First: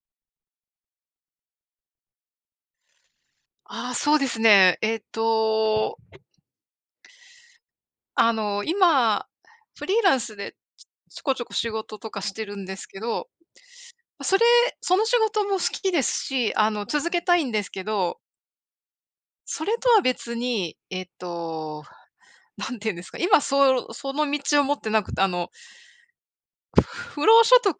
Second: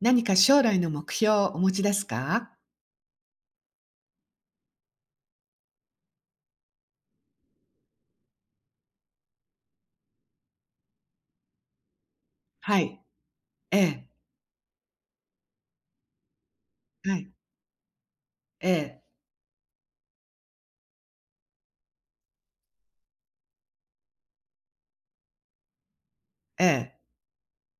何か将来の目標をお持ちですか？ああ、そうですね。えっと。あの、今、フリーランスで、ちょちょこちょこ仕事とかしてるんではすい。けど、ええ。それ、その仕事も好きですし、あの続はけい。たいんですけど。ええ。それとは別に、えっと、何て言うんですか、今そうその道を持ってなくて、あのええ。不労所得？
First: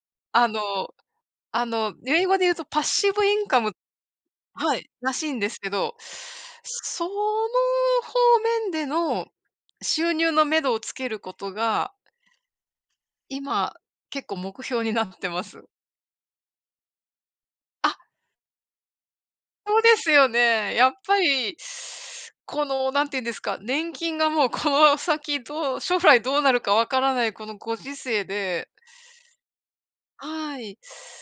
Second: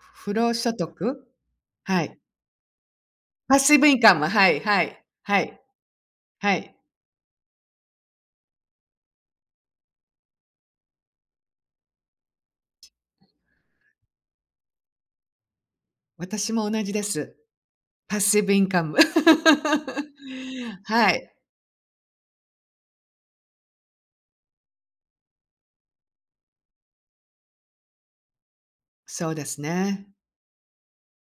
ふ不あ労所の、得？あの、はい。英語で言うと、パッシブインパッカム、シブインカム、はいははい、い、らしいんはでい。すけど、はい。その方面での収入の目処をつけることが今、結構目標になってます。私も同じです。あ。パッシブインカム。そうですよね、やっはぱい。り、このなんていうんですか、年金がもうこの先どう、将来どうなるか分からないこのご時世で。そうですね。はい、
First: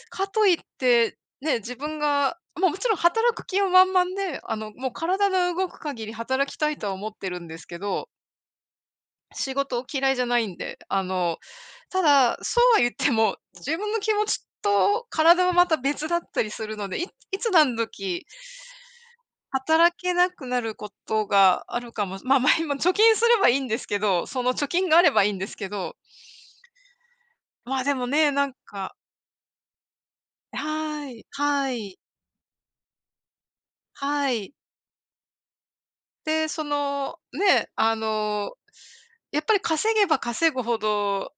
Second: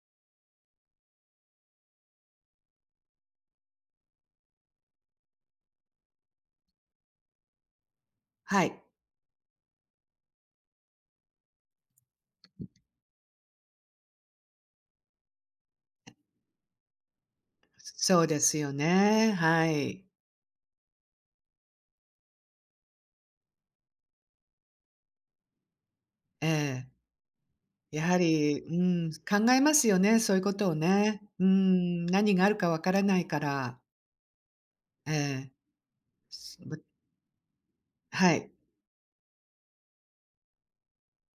かと言って、ね、自分が、まあ、もちろん働く気は満々で、あの、もう体の動く限り働きたいとは思ってるんですけど。はい。仕事を嫌いじゃないんで。あの、ただ、そうは言っても、自分の気持ちと体はまた別だったりするので、いいつ何そ時うですよね、は働い。けなくなることがあるかも。ま、まあ、今貯金すればいいんですけど、その貯金があればいいんですけど。ええ。まあ、でやもはね、なんり、うか。ーん、考えますよね、そういうこえ、とをはね。いうーはい。ん、何があるか分からないから。はい。ええ。で、そま。の、ね、あはい。の、やっぱり稼げば稼ぐほど、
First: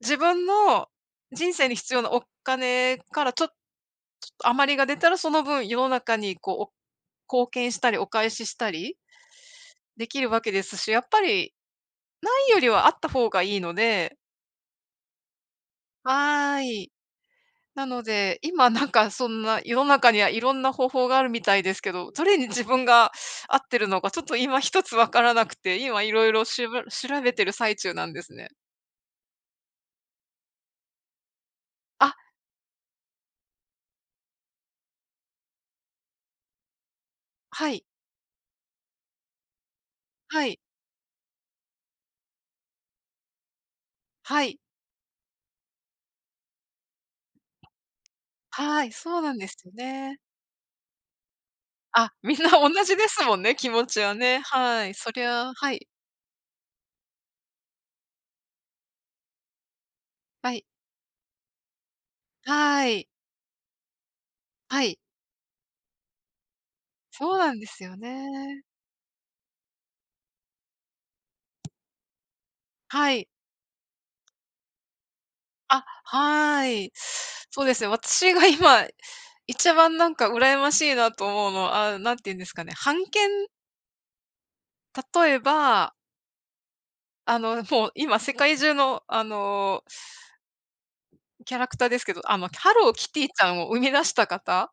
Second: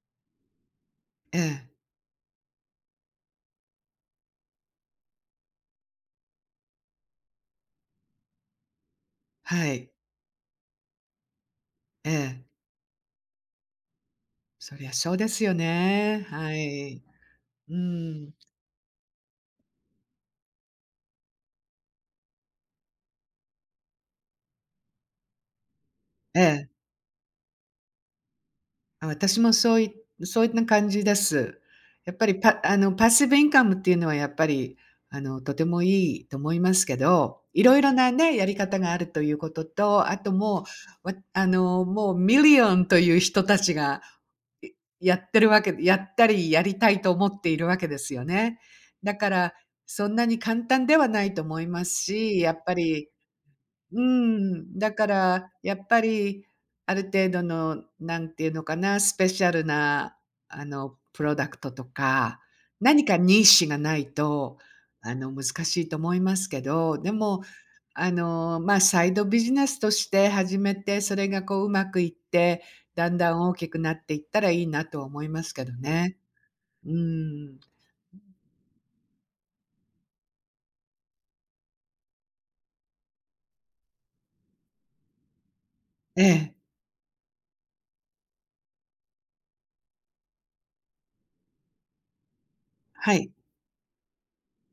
自分のえ人生え。に必要なお金からちょっちょっと余りが出たら、その分世の中にこう、貢献したり、お返ししたりはい。出来るわけですし、やっぱり、え無え。いよりはあった方がいいので。そりゃそうですよね。ははい。い。うーなのん。で、今なんかそんな世の中には色んな方法があるみたいですけど、どれに自分が合ってるのかちょっと今ひとつ分からなくて、今色え々しえ。ば調べてる最中なんですね。あ、私もそういそういった感じです。やあ。っぱりパあの passive income っていうのは、やっぱり、あのとてもいいと思いますけど、いはろいい。ろなね、やり方があるということと、あとはい。もう、わあの、もう million という人たちが、はい。いやってるわけ、やったりやりたいと思っているわけですよね。はい、だそうかなんでら、すそんね。なに簡単ではないと思いますあ、みし、んなやっ同ぱじでり、すもんね、気持うちーはね、ん、はだい、かそりら、ゃ、はやい。っぱり、ある程度のなんていうのかな、スペシャルな、はい。あの product とか、はー何い。か niche がないと、はい。あの難しいと思いますけど、でそうも、なんですよあの、ね。ま、サイドビジネスとして始めて、それがこううまくいって、だはんい。だん大きくなっていったらいいなとは思いますけどあ、ね。はうーい。ん。そうですね、私が今、一番なんか羨ましいなと思うのは、あ、何て言うんですかね、版権？例えば。ええ。あの、もう今世界中の、あのキャラクターですけど、あ、まあ、ハローキはティい。ちゃんを生み出した方？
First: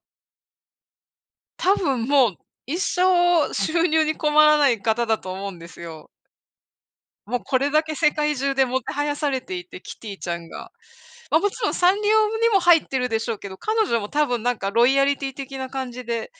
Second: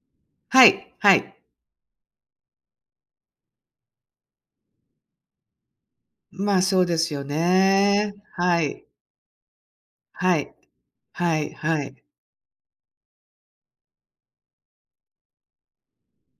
はいはい。多分もう、一生収入に困らない方だと思うんですよ。ま、そうですよもうこれだけ世ね。界中はでもい。てはやされていて、キティちゃはんい、が。まはあ、もいちろんはサンい。リオにも入ってるでしょうけど、彼女も多分なんかロイヤリティ的な感じで。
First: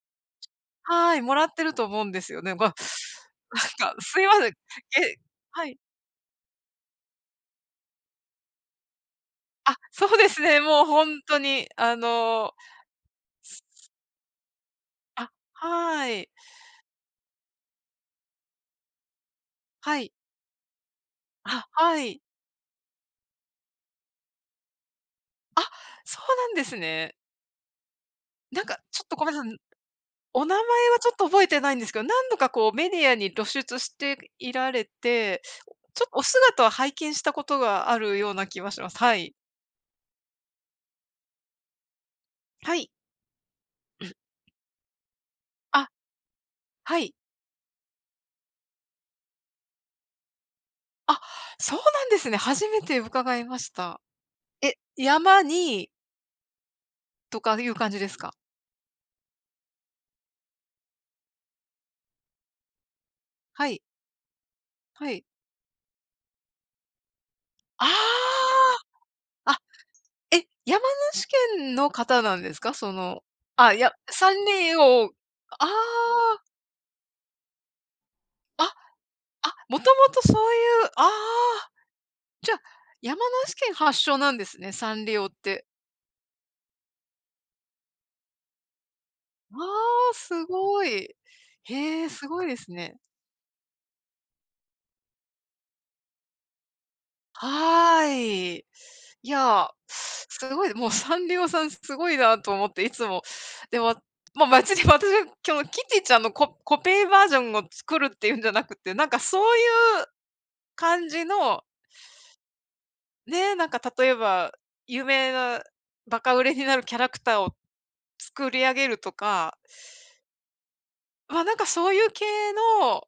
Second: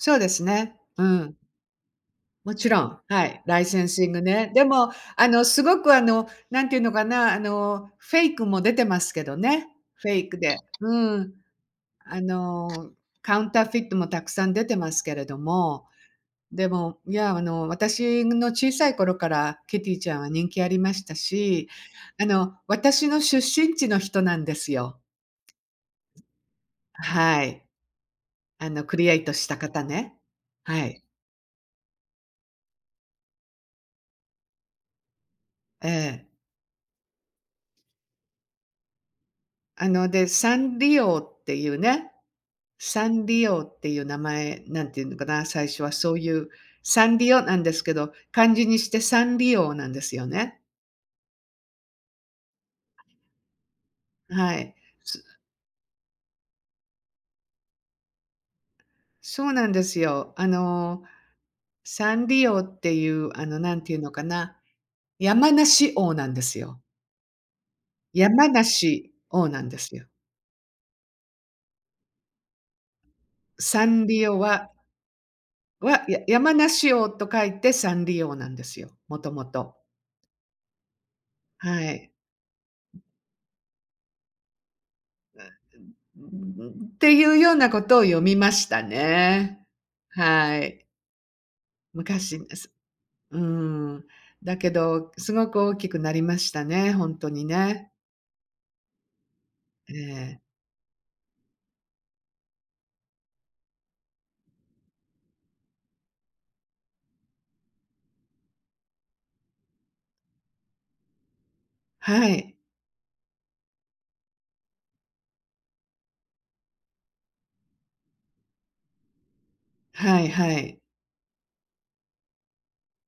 そうですね。うはい、もん。らってると思うんですよもね。ま、ちなんか、ろん、はい、ライセンシンすグいません。ね。え、でも、あの、すはい。ごくあの、なんていうのかな、あのフェイクも出てますけどね。あ、そフェうイでクすで。ね、もうほうんん、とに、ああの。の、カウンターフィットもたくさん出てますけれあ、ども、はい。でも、いやあの、私の小さい頃からキティはちい。ゃんは人気ありましたあ、し、はい。あの、私の出身地の人なんですよ。あ、そうなんですね。はい。なんあか、のクちょリっエとイごトめんなしさたい、方ね。お名前ははい。ちょっと覚えてないんですけど、何度かこうメディアに露出していられて、えお、ちょっとおえ。姿を拝見したことがあるような気はします。はい。あの、で、山梨王っていうね、はい。山梨王っていううん。名前、何て言うのかな、最初あ、はそういう、はサい。ンリオなんですけど、漢字にして山梨王なんですよね。あ、そうなんですね。初めて伺いました。あ、はえ、い。す山にとかいう漢字ですか？そうなんですよ。あの、山梨王っていう、あの、はい。何て言うのかな、はい。山梨王なんですよ。あ山梨、王あ。あ、なんですよ。え、山梨県の方なんですか？そのあ、いサや、ンリ山オは梨王あは、やあ。山梨王と書いて、サンリオなんあ、ですよ。もともあ、と。もともとそういう、ああ。はい。じゃ、山梨県発祥なんですね、サンリオって。っていうようなことを読みましたあね。あ、すはい。ごい。へえ、す昔ごいでです。すね。うーん。だけど、すごく大きくなりましたね、ほんとにね。はい。いや、えすえ。ごい、もうサンリオさんすごいなと思って、いつも。でも、ま、マジに私はキョキティちゃんのココペーバージョンを作るっていうんじゃなくて、なんかそういう感じのはい。ね、なんか例えば、有名なバカ売れになるキャラクターを作り上げるとか。はいはい。あ、なんかそういう系の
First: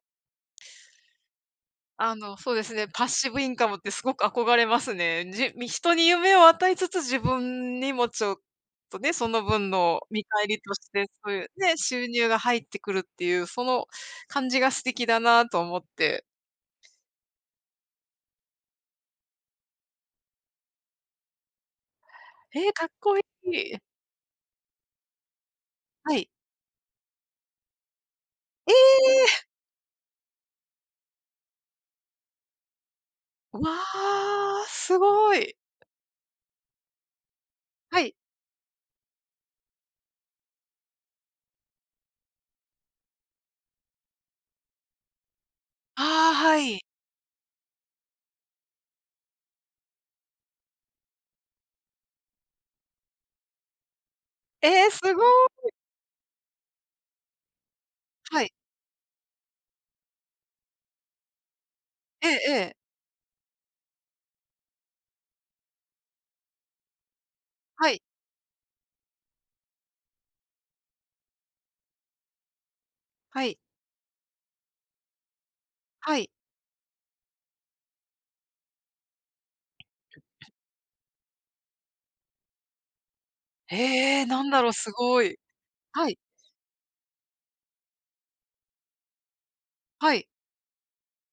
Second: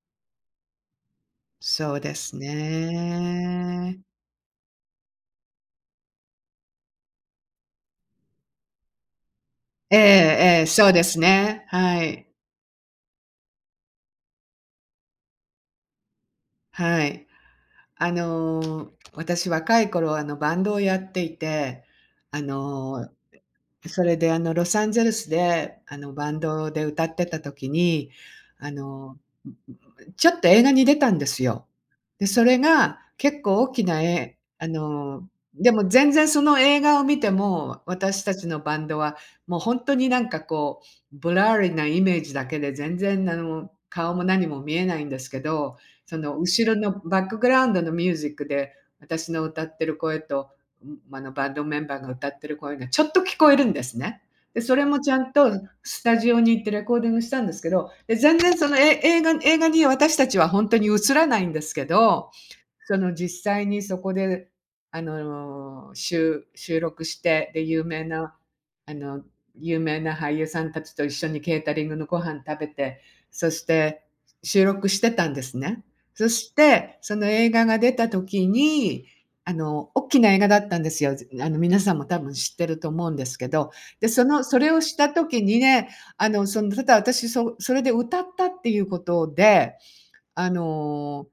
そうであすの、そうですね、パッシブインカムってね。すごく憧れますね。じみ人に夢を与えつつ自分にもちょっと、ね、その分ええの見返りええ、とそしうでて、すそういうね。ね、は収い。入が入ってくるっていう、その感じが素敵だなと思って。はい。あの、私若い頃はあの、バンドをやっていて、あえ、かっの、こいい。え、それであの、ロサンゼルスであの、はい。バンドで歌ってた時に、あえのえ。ちょっと映画に出たんですよ。で、それが結わ構大きなえああすの、ごい。でも全然その映画を見ても、はい。私たちのバンドはもうほんとになんかこうブラーリなイメージだけで全然あの、顔も何も見えないんですけど、そああ、の、は後ろい。のバックグラウンドのミュージックで私の歌ってる声と、ん、あの、バンドメンバーが歌ってる声がちょっと聞こえるんですね。で、それええ、もすちゃごんとい。スタジオに行ってレコーディングしたんですけど、で、全はい。然そのえ映画に映画に私たちはほんとに映らないんですけえど、えええ。その実際にそこであの、しゅ収録して、で、有はい。名なあの有名な俳優さんたちと一緒にケータリングのご飯食べて、はそい。して収録してたんですね。はい。そして、その映画が出た時に、あの、おっきな映画だったんですよ。ぜあの、皆さんも多分知ってると思うんですけど。で、へそえのなんそだろれう、をすしたごい。時にね、はい。あの、その、ただ私そそれで歌ったっていうことで、はい。あの、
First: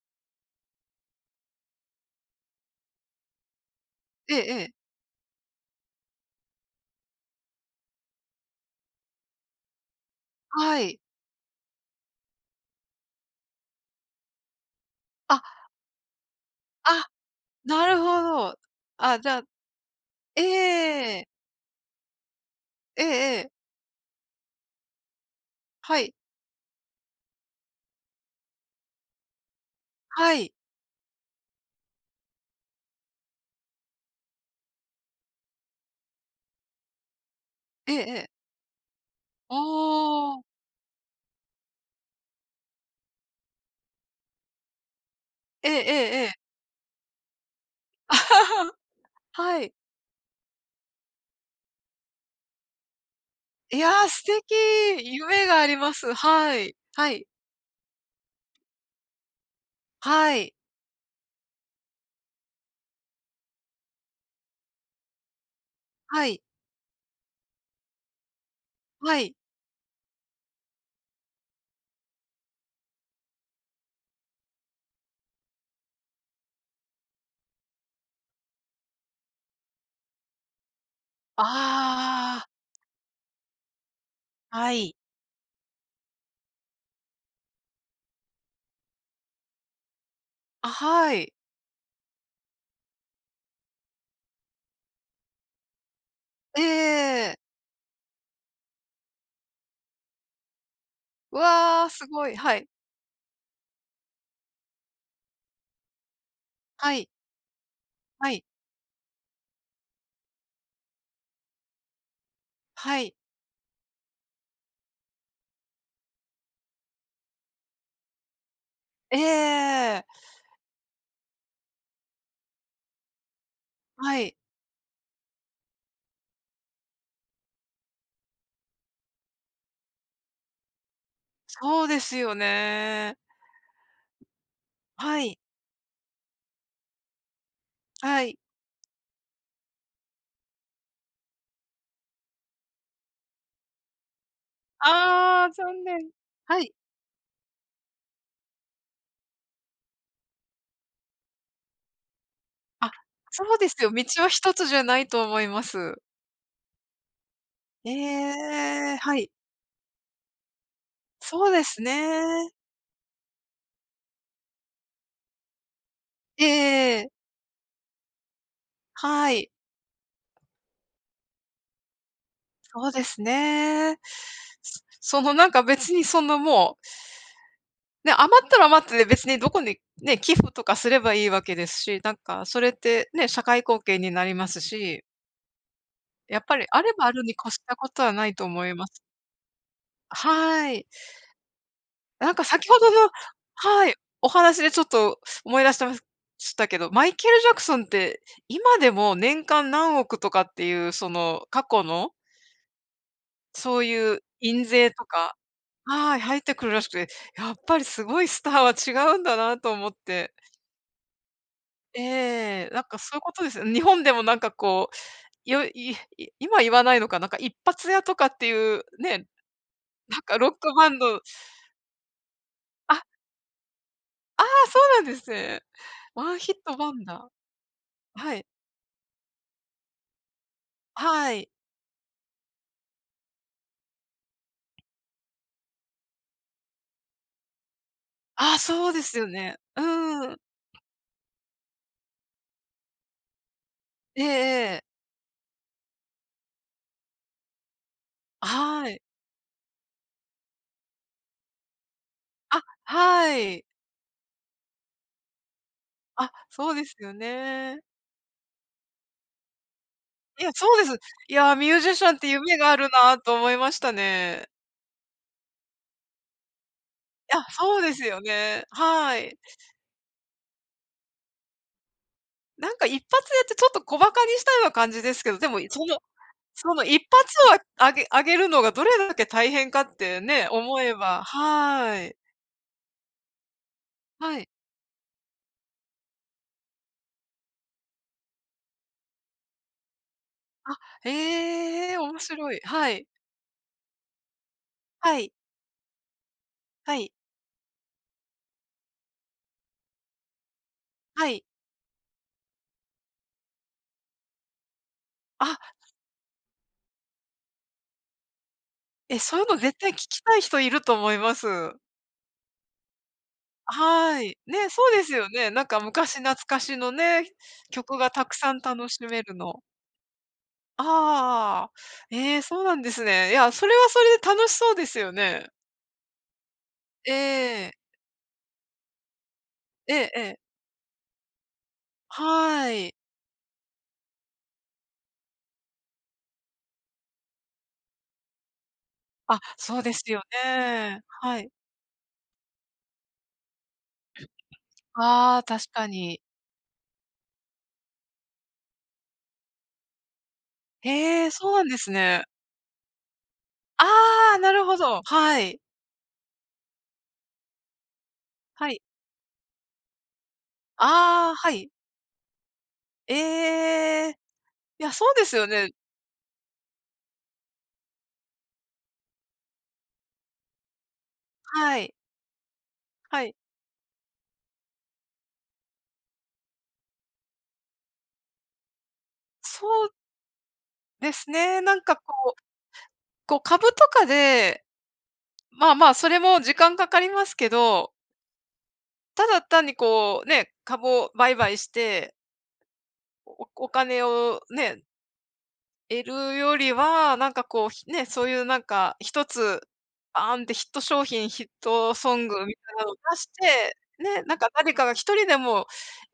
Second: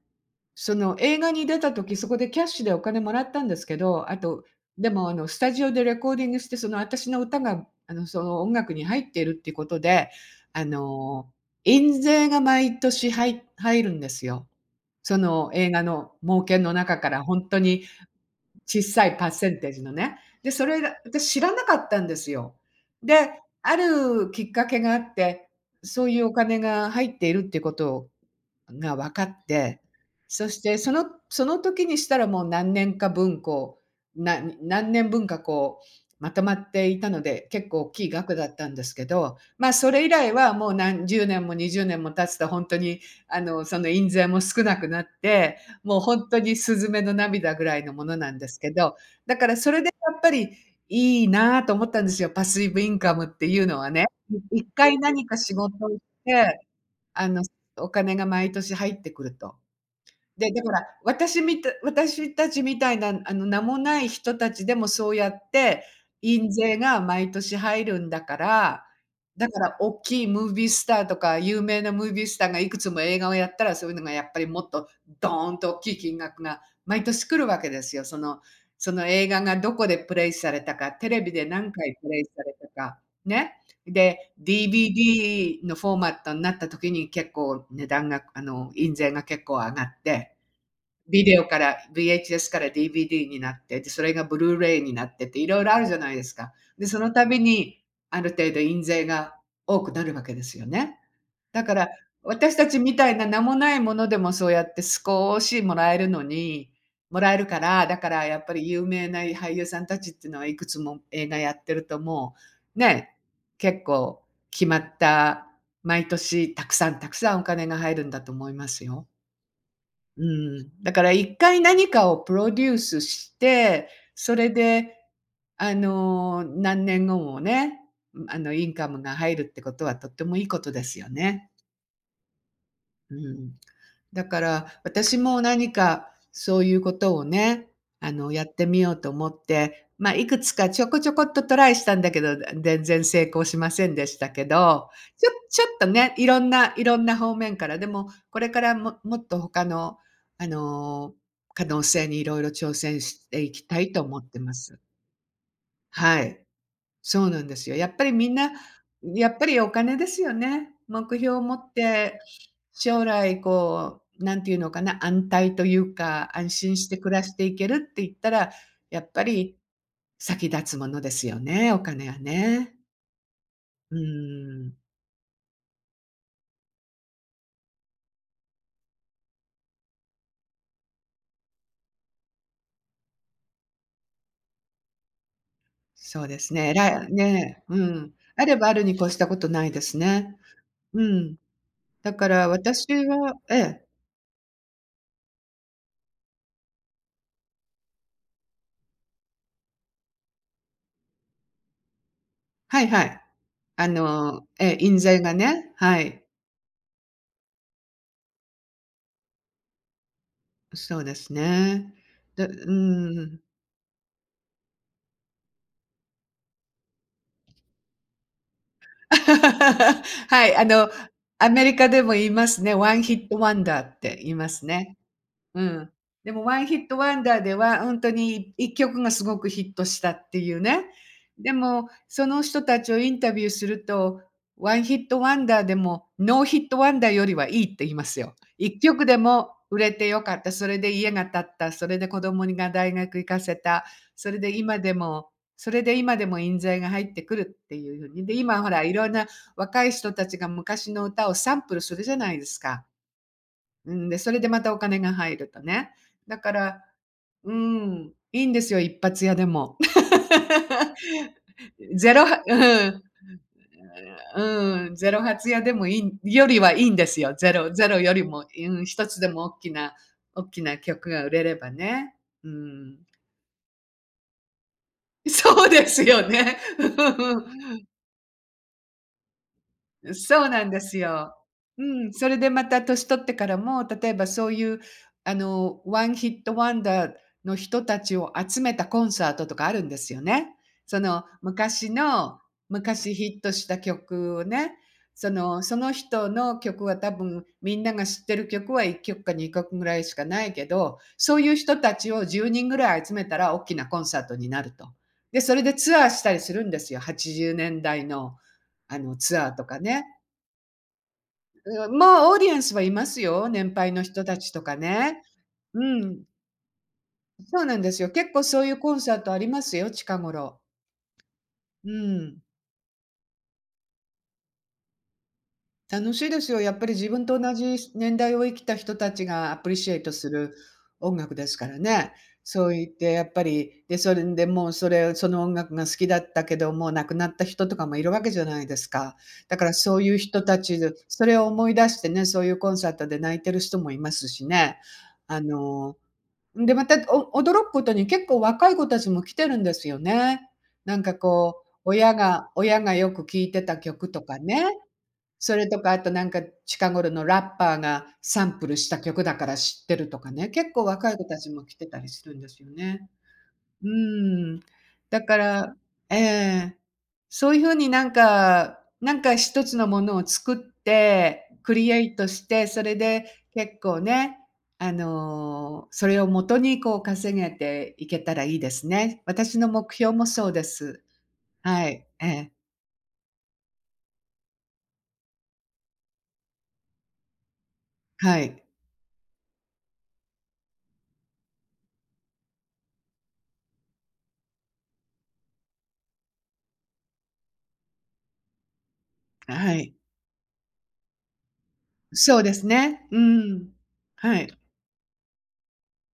その映画に出た時そこでキャッシュでお金もらったんですけど、あええと、ええ。でもあの、スタジオでレコーディングしてそのあたしの歌があの、その、音楽に入ってるっていうことで、あはい。の、印税が毎年はい入るんですよ。そあの映画の儲けの中あ、から、ほんとになるほど。ちっさいあ、パじッゃあセンテージのね。で、それが、ええ。私知らなかったんですよ。えで、えええ。あるきっかけがあって、はそうい。いうお金が入っているっていうことをがわかって、はそい。してそのその時にしたらもう何年か分こう、な何年分かこうまとまっていたので、結構おっええきいええ。額だったんですけど、あまあ、それ以来あ。はもう、なん10年も20年も経つとほんとにあの、その印税も少なくなって、ええもうほえんえ。とにスズメの涙ぐらいのものなんですけ ど、だからはそい。れでやっぱり、いいなと思ったんですよ。パスイブインカムっていういのはや、ね。素敵。い1回何か夢仕があ事りをましす。はて、い、はい。あの、すお金が毎年入ってくると。はでい。で、ほら、私みた私たちみたいなあの、名もない人たちでもそうやってはい。印税が毎年入るんだから、はい。だからおっきいムービースターとか有名なムービースターがいくつも映画をやったらそういうのがやっぱりもっと、ドーンとおっきい金額が毎年来るわけですよ。そのその映画がどこでプレイされたか、テレビで何回プレイさああ。れたか、ね。で、はい。DVD のフォーマットになった時に結構値段があの、印税が結構上がって、あ、はビい。デオから VHS から DVD になって、で、それがブルーレイになってって色々あるじゃないですか。ええで、そのえたえええ。びに、ある程度印税が多くなるわけですよね。うだかわ、ら、すごい。私はたい。ちみたいな名もないものでもそうやってすこしもらえるのにはい。もらえるから、だからはやい。っぱり有名な、い俳優さんたちってのはいくつも映画やってるともう、はね、い。結構決まった、毎年たくさんたくさんお金が入るんだと思いますよ。ええ。うーん、だから1回何かをプロデュースして、はい。それであの、何年後もね、あの、インカムが入るってことはとってもいいことですよね。そうですようね。ん。だから、私はい。も何かそういうことをね、あはの、い。やってみようと思って、ま、いくつかちょこちょこっとトライしたんだけど、全然成功しませんでしたけど、ちょああ、ちょっ残と念。ね、いろんはい。ないろんな方面から。でも、これからももっとほかのあの、可能性にいろいろ挑あ、戦してそいうきですたよ。いと道思っはてひまとつじす。ゃないと思います。はい、そうなんですよ。やえっぱりみんな、え、はやい。っぱりお金ですよね。目標をそう持でっすて、ね。将来こう、何て言うのかな、安泰というかえ安心してえええ。暮らしていけるって言ったら、やっぱはい。り先立つものですよね、お金はね。そうですうね。ーん。すその、なんか別にその、もうね、余ったら余ったで別にどこにね、寄付とかすればいいわけですし、なんかそれってね、社会貢献になりますし。そうでやっすぱり、ね、えあられい、あばあるに越しね、たうことん、はないとあれ思ばあいるまにす。越したことないですね。はい。うん。だかなんから先ほ私どのはええ。はい、お話でちょっと思い出してますしたけど、マイケル・ジャクソンって、今でも年間何億とかっていうその過去のはいはい。そうあいうの印ええ、税印と税がかね。ははい、い。入ってくるらしくて、やっぱりすごいスターは違うんだなと思って。そうですね。えでうえ、なんかそういうーこん。とですよね。日本でもなんかこう、よいい今言わないのか、なんか一発屋とかっていう、ね、なん かはロッい、あクバのンドアメリカでも言いますね、ワンあ。ヒットワンダーって言いああ、ますそね。うなんですうね。ん。ワでンもヒッワンヒトッワトンワダンダーではほんとー。はい。に1曲がすごくヒットしたっていうね。はい。でも、その人たちをインタビューすると、ワンヒットワンダーでもノーヒットワンダーよりはいいって言いますよ。あ、いっそきうょでくですよもね。売れてようかん。った、それで家が建った、それで子供にが大学行かせた、ええそれで今ええ。でもそれで今でも印税が入ってくるっていうふうに。で、あ、今ほら、はいい。ろんな若い人たちが昔の歌をサンプルするじゃないですあ、か。はい。うん、で、それでまたお金が入るとね。あ、だかそうらですようーね。ん、いいんですよ、1発屋でも。いや、そうです。いや、ミュージ シゼャンっロてはうふ夢があるん。なと思いましたね。うん、0発屋でもいいんよりはいいんですよ。いや、0、そうゼでロすよよりも、ね。うん、ひとはつでい。もおっきなおっきな曲が売れればね。うなんかいっん。ぱつやってちょっと小馬鹿にしたような感じですけど、でもそうでそのすよね。その1発うはん。あげあげるのがどれだけ大変かってそね、うなんで思えすば。よ。うはん、い。それでまた年取ってからも、例えばはい。そういうあのワンヒットワンダーの人たちを集めたコンサートとかあるんですよね。あ、その昔へえ、面の白い、はい。昔ヒットした曲をね、はそい。のその人の曲はは多い。分みんなが知ってる曲は1曲か2曲ぐらいしかないけど、はそうい。いう人たちを10人ぐらい集めたらおっきなコンサートになると。で、そあ。れでツアーしたりするんですよ、80年代の、あのえ、そツういうアーのとか絶対聞ね。きたい人いると思います。うん、もうオーディエンスはいますよ、年あ、配のは人たい、ちとね、かそうですね。よね。なんかう昔ん。懐かしのね、そうなんで曲すよ。がた結く構さんそういう楽コしンサめートるありの。ますよ、近頃。ああ、うえん。え、そうなんですね。いや、それはそれで楽しそうですよね。楽しいですよ。やっぱり自分と同ええ。じ年代を生きた人たちがアプリシエイトえすえ。る音楽ですからね。そはう言っい。てやっぱり、で、それでもう、それ、その音楽が好きだったけど、もう亡くなった人とかもいる訳じゃないですか。あ、だからそうでそうすいうよ人たちで、ね。それはをい。思い出してね、そういうコンサートで泣いてる人もいますしね。あああ、確かの、に。んでまたお驚くことに結構若い子たちも来てるんですよね。なんか、へえ、そうこなんう、です親ね。が親がよく聴いてたあ曲とかあ、なね。るほど、はそい。れとかあと、なんか、近頃のラッパーがサンプはルい。した曲だから知ってるとかね、結構若い子ああ、たちはもい。来てたりするんですよね。うーええ。ん。いや、そうだですかよね。らええ。そういう風に、なんか、なんか、一つのものを作って、クはリい。エイトして、それはでい。結構ね、あの、それをもとにこう稼げていけたらいいですね。私そのう。目標もそうです。ですね。なんはか、い。えこう、え。こう、株とかで、まあまあ、それも時間かかりますけど。はい。ただ単にこう、ね、株を売買して。おお金をね。得るよりは、なんかこう、ひね、そういうなんか一つ、はい。バーンってヒット商品ヒットソンそうグでみたすいなのね。出うしん、て、ね、なんはかい。誰かが1人でも、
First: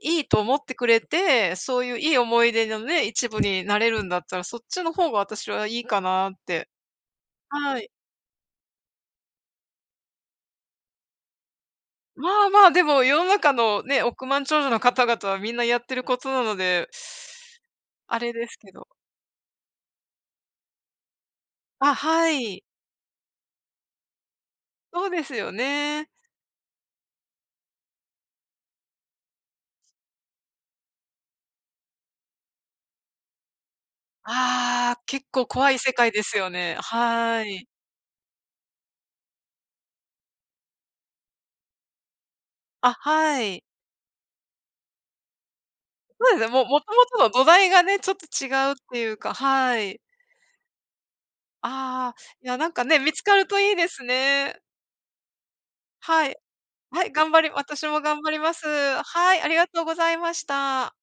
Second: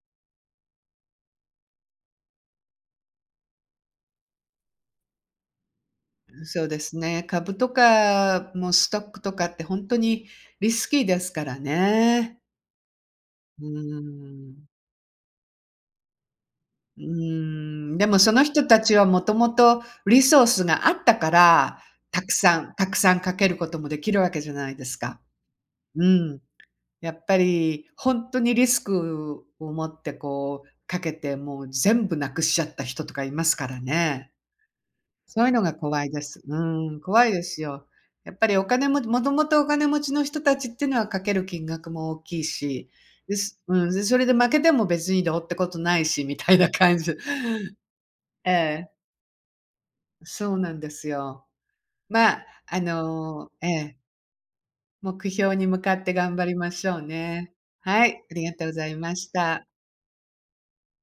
いいと思ってくれて、そういういい思い出のね、一部になれるんだったら、そっちの方が私はいいかなっそうて。ですね。株とはい。かもストックとかって本当にリスキーですからまね。あまあでも、世の中うのね、億万長ん。者の方々はみんなやってることなので。うん。であもそれのです人けたど。ちはもともとリソースがあったから、あ、たはくさい。んたくさん賭けることもできるわけじゃないですそうか。ですようね。ん。やっぱり本当にリスクを持ってこう賭けて、もう全部なくしちゃった人とかいますからね。ああ、結そ構ういうの怖がい世怖い界でですす。よね。うん、怖いではすい。よ。やっぱりお金も、もともとお金持ちの人たちっていうのは賭ける金額も大きいし。あ、ではい。うん、それで負けても別にどうってことないし、そみうですね。たいもう、なもと感もじ。との土台がね、ちょっと違えうっえ。ていうか、はい。そうなんですよ。ああ。ま、いやなんあかね、見つかるの、とえいいでえ。すね。目標に向かっては頑い。張りましょうはい頑張りね。私もは頑い、張ありりがまとす。うございましはい、ありた。がとうございました。